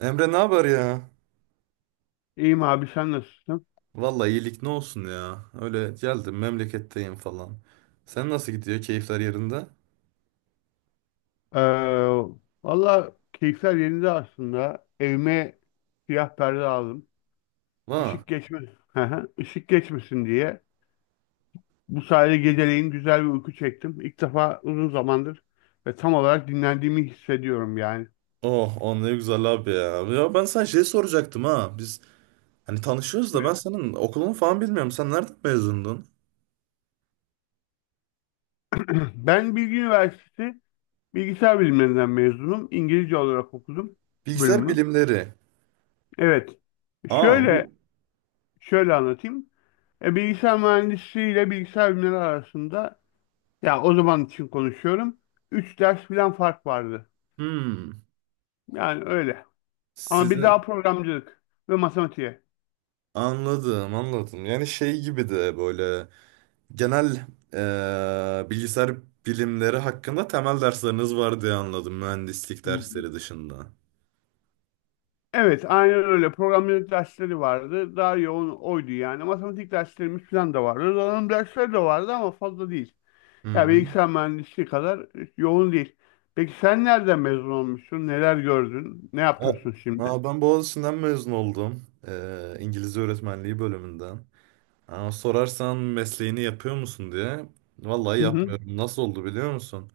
Emre, ne haber ya? İyiyim abi, sen nasılsın? Vallahi iyilik, ne olsun ya. Öyle geldim, memleketteyim falan. Sen nasıl gidiyor? Keyifler yerinde? Ee, Valla keyifler yerinde aslında. Evime siyah perde aldım. Ha. Işık geçmesin, ışık geçmesin diye. Bu sayede geceleyin güzel bir uyku çektim. İlk defa uzun zamandır ve tam olarak dinlendiğimi hissediyorum yani. Oh, o ne güzel abi ya. Ya ben sana şey soracaktım, ha. Biz hani tanışıyoruz da ben Buyur. senin okulunu falan bilmiyorum. Sen nereden mezundun? Ben Bilgi Üniversitesi Bilgisayar Bilimlerinden mezunum. İngilizce olarak okudum Bilgisayar bölümü. bilimleri. Evet. Aa, bu, Şöyle şöyle anlatayım. Bilgisayar mühendisliği ile bilgisayar bilimleri arasında, ya o zaman için konuşuyorum, üç ders falan fark vardı. hmm. Yani öyle. Ama bir Sizi daha programcılık ve matematiğe. Anladım, anladım. Yani şey gibi de böyle genel, bilgisayar bilimleri hakkında temel dersleriniz var diye anladım, mühendislik dersleri dışında. Evet, aynen öyle. Programcılık dersleri vardı. Daha yoğun oydu yani. Matematik derslerimiz falan da vardı. Donanım dersleri de vardı ama fazla değil. Hı Ya hı. bilgisayar mühendisliği kadar yoğun değil. Peki sen nereden mezun olmuşsun? Neler gördün? Ne Ha, yapıyorsun şimdi? ha, ben Boğaziçi'nden mezun oldum. İngilizce öğretmenliği bölümünden. Ha, sorarsan mesleğini yapıyor musun diye. Vallahi Hı hı. yapmıyorum. Nasıl oldu biliyor musun?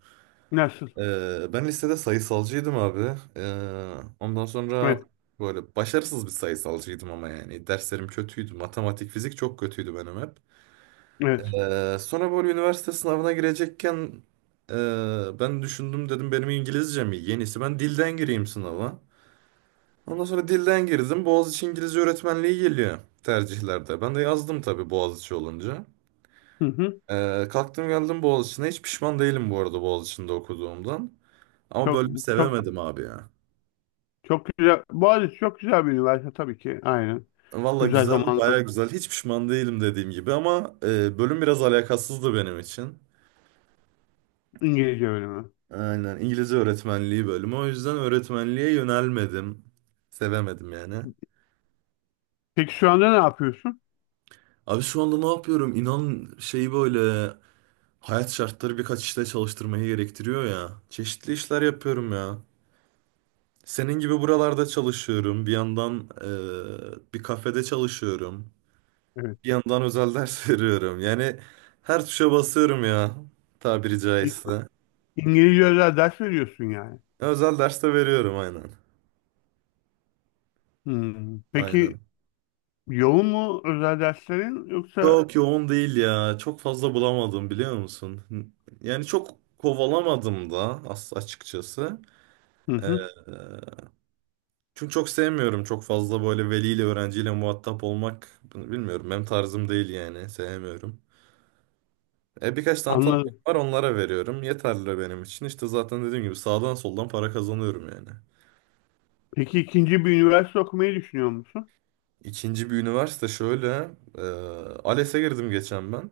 Nasıl? Ben lisede sayısalcıydım abi. Ondan sonra Evet, böyle başarısız bir sayısalcıydım ama yani. Derslerim kötüydü. Matematik, fizik çok kötüydü benim hep. evet. Sonra böyle üniversite sınavına girecekken ben düşündüm, dedim benim İngilizcem iyi. Yenisi ben dilden gireyim sınava. Ondan sonra dilden girdim. Boğaziçi İngilizce öğretmenliği geliyor tercihlerde. Ben de yazdım tabii Boğaziçi olunca. Hı hı. Kalktım geldim Boğaziçi'ne. Hiç pişman değilim bu arada Boğaziçi'nde okuduğumdan. Ama Çok bölümü çok sevemedim abi ya. çok güzel. Boğaziçi çok güzel bir üniversite tabii ki. Aynen. Valla Güzel güzel, zamanlar, baya güzel. Hiç pişman değilim dediğim gibi ama bölüm biraz alakasızdı benim için. İngilizce öğrenimi. Aynen, İngilizce öğretmenliği bölümü. O yüzden öğretmenliğe yönelmedim. Sevemedim yani. Peki şu anda ne yapıyorsun? Abi, şu anda ne yapıyorum? İnan, şey böyle, hayat şartları birkaç işte çalıştırmayı gerektiriyor ya. Çeşitli işler yapıyorum ya. Senin gibi buralarda çalışıyorum. Bir yandan bir kafede çalışıyorum. Evet. Bir yandan özel ders veriyorum. Yani her tuşa basıyorum ya. Tabiri İ- caizse. İngilizce özel ders veriyorsun yani. Özel ders de veriyorum, aynen. Hmm. Aynen. Peki yoğun mu özel derslerin yoksa? Çok yoğun değil ya. Çok fazla bulamadım, biliyor musun? Yani çok kovalamadım da, açıkçası. Hı hı. Çünkü çok sevmiyorum çok fazla böyle veliyle öğrenciyle muhatap olmak. Bunu bilmiyorum, benim tarzım değil yani, sevmiyorum. E, birkaç tane tanıdık Anladım. var, onlara veriyorum. Yeterli benim için. İşte zaten dediğim gibi sağdan soldan para kazanıyorum yani. Peki ikinci bir üniversite okumayı düşünüyor musun? İkinci bir üniversite şöyle. E, ALES'e girdim geçen ben.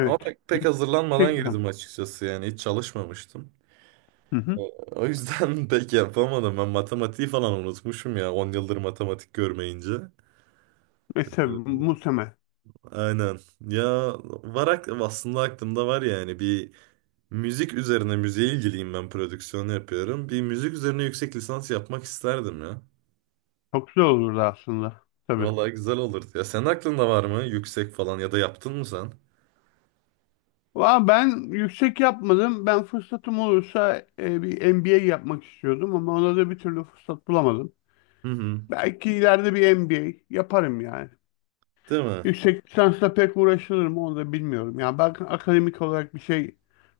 Ama pek hazırlanmadan Yüksek lisans. girdim açıkçası, yani hiç çalışmamıştım. Hı E, hı. O yüzden pek yapamadım. Ben matematiği falan unutmuşum ya, 10 yıldır matematik görmeyince. E tabii E, muhtemel. Aynen. Ya, var aslında aklımda var yani, bir müzik üzerine, müziğe ilgiliyim ben, prodüksiyon yapıyorum. Bir müzik üzerine yüksek lisans yapmak isterdim ya. Çok güzel olurdu aslında. Tabii. Vallahi güzel olurdu ya. Senin aklında var mı yüksek falan ya da yaptın mı sen? Valla ben yüksek yapmadım. Ben fırsatım olursa bir MBA yapmak istiyordum ama ona da bir türlü fırsat bulamadım. Hı hı. Belki ileride bir MBA yaparım yani. Değil mi? Yüksek lisansla pek uğraşılır mı onu da bilmiyorum. Yani ben akademik olarak bir şey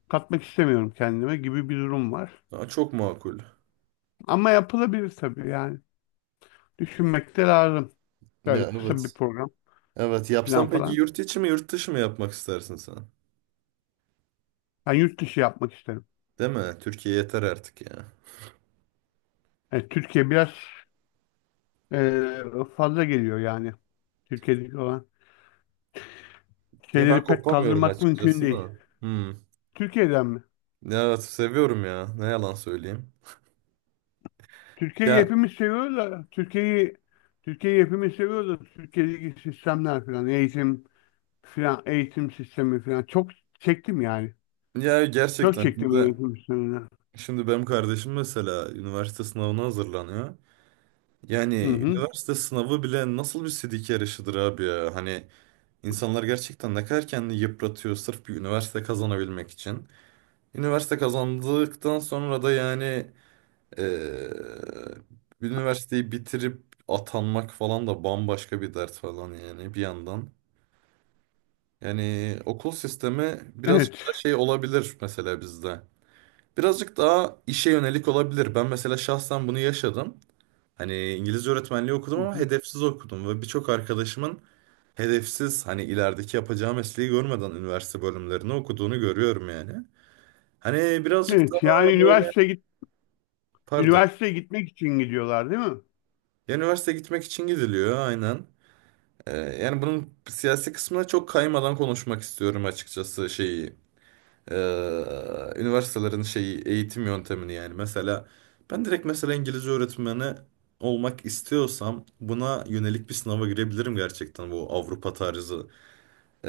katmak istemiyorum kendime gibi bir durum var. Aa, çok makul. Ama yapılabilir tabii yani. Düşünmek de lazım. Ya, Böyle kısa bir evet. program Evet, falan yapsam peki falan. yurt içi mi yurt dışı mı yapmak istersin sen? Ben yurt dışı yapmak isterim. Değil mi? Türkiye yeter artık ya. Yani Türkiye biraz eee, fazla geliyor yani. Türkiye'deki olan Ya ben şeyleri pek kopamıyorum kaldırmak mümkün açıkçası değil. da. Hmm. Türkiye'den mi? Ya evet, seviyorum ya. Ne yalan söyleyeyim. Türkiye'yi Ya hepimiz seviyoruz da Türkiye'yi hepimiz seviyoruz da Türkiye'deki sistemler falan eğitim falan eğitim sistemi falan çok çektim yani. Ya Çok gerçekten, çektim şimdi, eğitim sisteminden. şimdi benim kardeşim mesela üniversite sınavına hazırlanıyor. Yani Hı hı. üniversite sınavı bile nasıl bir sidik yarışıdır abi ya. Hani insanlar gerçekten ne kadar kendini yıpratıyor sırf bir üniversite kazanabilmek için. Üniversite kazandıktan sonra da yani, eee, üniversiteyi bitirip atanmak falan da bambaşka bir dert falan yani, bir yandan. Yani okul sistemi biraz Evet. da şey olabilir mesela bizde. Birazcık daha işe yönelik olabilir. Ben mesela şahsen bunu yaşadım. Hani İngilizce öğretmenliği okudum Hı ama hı. hedefsiz okudum ve birçok arkadaşımın hedefsiz, hani ilerideki yapacağı mesleği görmeden üniversite bölümlerini okuduğunu görüyorum yani. Hani birazcık Evet yani daha böyle, pardon. üniversiteye gitmek için gidiyorlar değil mi? Ya, üniversite gitmek için gidiliyor aynen. Yani bunun siyasi kısmına çok kaymadan konuşmak istiyorum açıkçası, şeyi, e, üniversitelerin şeyi, eğitim yöntemini. Yani mesela ben direkt mesela İngilizce öğretmeni olmak istiyorsam buna yönelik bir sınava girebilirim gerçekten, bu Avrupa tarzı. E,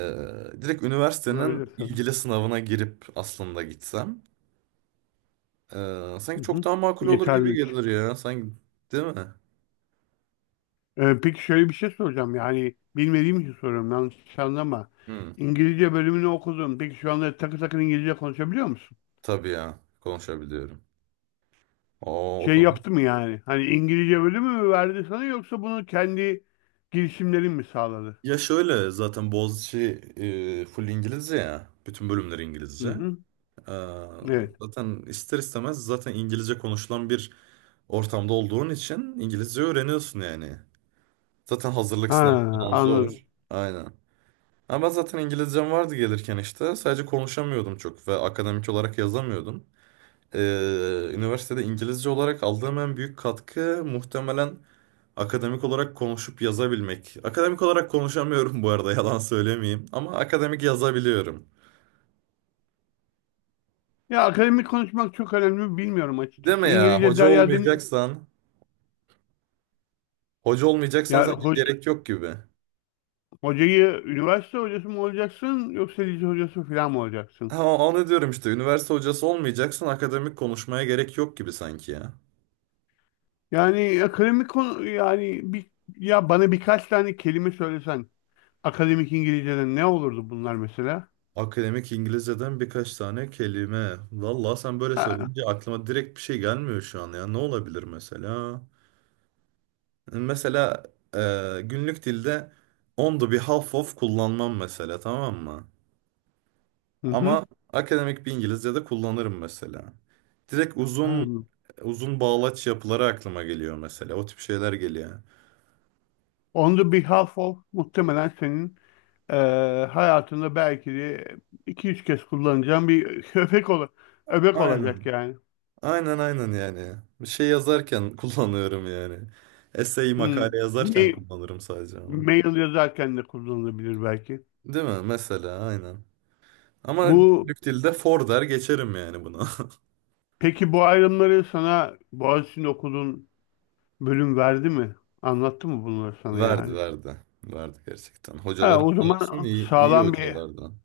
Direkt üniversitenin Olabilir tabii. ilgili sınavına girip aslında gitsem Hı sanki çok hı. daha makul olur gibi Yeterlilik. gelir ya, sanki değil mi? Peki şöyle bir şey soracağım, yani bilmediğim için soruyorum, yanlış anlama. Hı, İngilizce bölümünü okudun. Peki şu anda takır takır İngilizce konuşabiliyor musun? tabii ya, konuşabiliyorum. Oo, o Şey konu. yaptı mı yani? Hani İngilizce bölümü mü verdi sana yoksa bunu kendi girişimlerin mi sağladı? Ya şöyle, zaten Boğaziçi full İngilizce ya. Bütün bölümler Hı İngilizce. hı. Ee, Evet. Zaten ister istemez, zaten İngilizce konuşulan bir ortamda olduğun için İngilizce öğreniyorsun yani. Zaten hazırlık sınavı Ha, falan zor. anladım. Aynen. Ama ben zaten İngilizcem vardı gelirken işte. Sadece konuşamıyordum çok ve akademik olarak yazamıyordum. Üniversitede İngilizce olarak aldığım en büyük katkı muhtemelen akademik olarak konuşup yazabilmek. Akademik olarak konuşamıyorum bu arada, yalan söylemeyeyim. Ama akademik yazabiliyorum. Ya akademik konuşmak çok önemli mi bilmiyorum Deme açıkçası. ya, İngilizce hoca Derya Deniz... olmayacaksan. Hoca olmayacaksan Ya sanki ho- gerek yok gibi. hocayı üniversite hocası mı olacaksın yoksa lise hocası falan mı olacaksın? Ha, onu diyorum işte, üniversite hocası olmayacaksan akademik konuşmaya gerek yok gibi sanki ya. Yani akademik konu yani bir, ya bana birkaç tane kelime söylesen akademik İngilizce'den ne olurdu bunlar mesela? Akademik İngilizceden birkaç tane kelime. Vallahi sen böyle Ha. söyleyince aklıma direkt bir şey gelmiyor şu an ya. Ne olabilir mesela? Mesela günlük dilde on the behalf of kullanmam mesela, tamam mı? Hı hı. Ama akademik bir İngilizce'de kullanırım mesela. Direkt Ha. uzun uzun bağlaç yapıları aklıma geliyor mesela. O tip şeyler geliyor. On the Behalf of muhtemelen senin hayatında belki de iki üç kez kullanacağın bir öbek olacak Aynen. yani. Aynen, aynen yani. Bir şey yazarken kullanıyorum yani. Essay, Hmm. makale yazarken Ma- kullanırım sadece onu. Mail yazarken de kullanılabilir belki. Değil mi? Mesela aynen. Ama Bu günlük dilde for der geçerim yani bunu. peki bu ayrımları sana Boğaziçi'nde okuduğun bölüm verdi mi? Anlattı mı bunları sana Verdi, yani? verdi. Verdi gerçekten. Ha, Hocalarım o da olsun, zaman iyi, iyi hocalardan.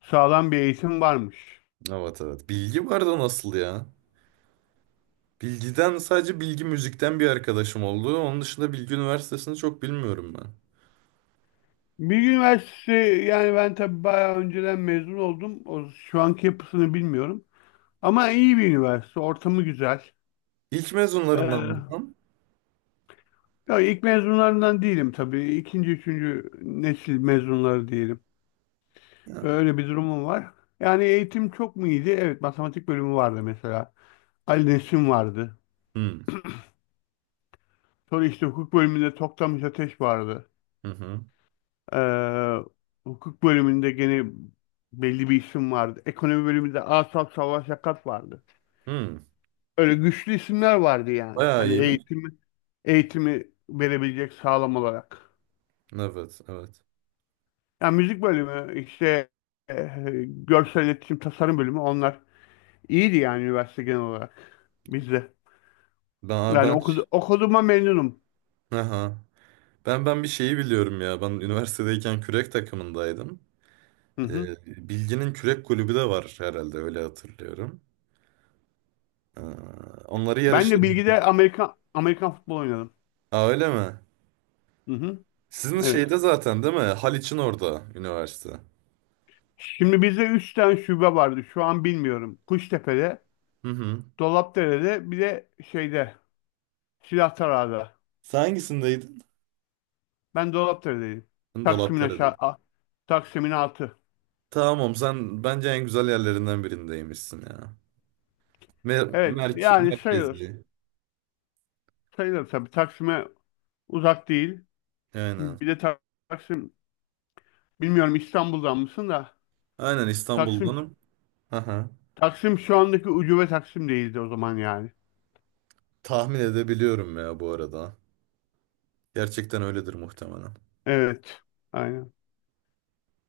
sağlam bir eğitim varmış. Evet, evet. Bilgi vardı, nasıl ya? Bilgiden sadece Bilgi Müzik'ten bir arkadaşım oldu. Onun dışında Bilgi Üniversitesi'ni çok bilmiyorum ben. Bilgi Üniversitesi, yani ben tabii bayağı önceden mezun oldum. O, şu anki yapısını bilmiyorum. Ama iyi bir üniversite, ortamı güzel. İlk mezunlarından mı? Ee, Tam? Ya ilk mezunlarından değilim tabii. İkinci, üçüncü nesil mezunları diyelim. Ya. Öyle bir durumum var. Yani eğitim çok mu iyiydi? Evet, matematik bölümü vardı mesela. Ali Nesin vardı. Hmm. Sonra işte hukuk bölümünde Toktamış Ateş vardı. Hı hı. Ee, Hukuk bölümünde gene belli bir isim vardı. Ekonomi bölümünde Asaf Savaş Yakat vardı. Hmm. Öyle güçlü isimler vardı yani. Bayağı iyiymiş. Eğitimi verebilecek sağlam olarak. Evet, evet. Ya müzik bölümü işte, e, görsel iletişim tasarım bölümü, onlar iyiydi yani üniversite genel olarak bizde. Ben Yani ben okuduğuma memnunum. Aha. Ben bir şeyi biliyorum ya. Ben üniversitedeyken kürek takımındaydım. Hı hı. Ee, Bilgi'nin kürek kulübü de var herhalde, öyle hatırlıyorum. Ee, Onları Ben yarışa, de bilgide Amerikan futbol oynadım. aa öyle mi? Hı hı. Sizin Evet. şeyde zaten değil mi? Haliç'in orada üniversite. Şimdi bizde 3 tane şube vardı. Şu an bilmiyorum. Kuştepe'de, Hı hı. Dolapdere'de, bir de şeyde, Silahtarağa'da. Sen hangisindeydin? Ben Dolapdere'deyim. Taksim'in Dolapdere'de. aşağı a- Taksim'in altı. Tamam, sen bence en güzel yerlerinden birindeymişsin ya. Evet yani sayılır. Merkezi. Sayılır tabii. Taksim'e uzak değil. Aynen. Bir de Taksim, bilmiyorum İstanbul'dan mısın da, Aynen, Taksim İstanbul'danım. Aha. Şu andaki ucube Taksim değildi o zaman yani. Tahmin edebiliyorum ya bu arada. Gerçekten öyledir muhtemelen. Evet. Aynen.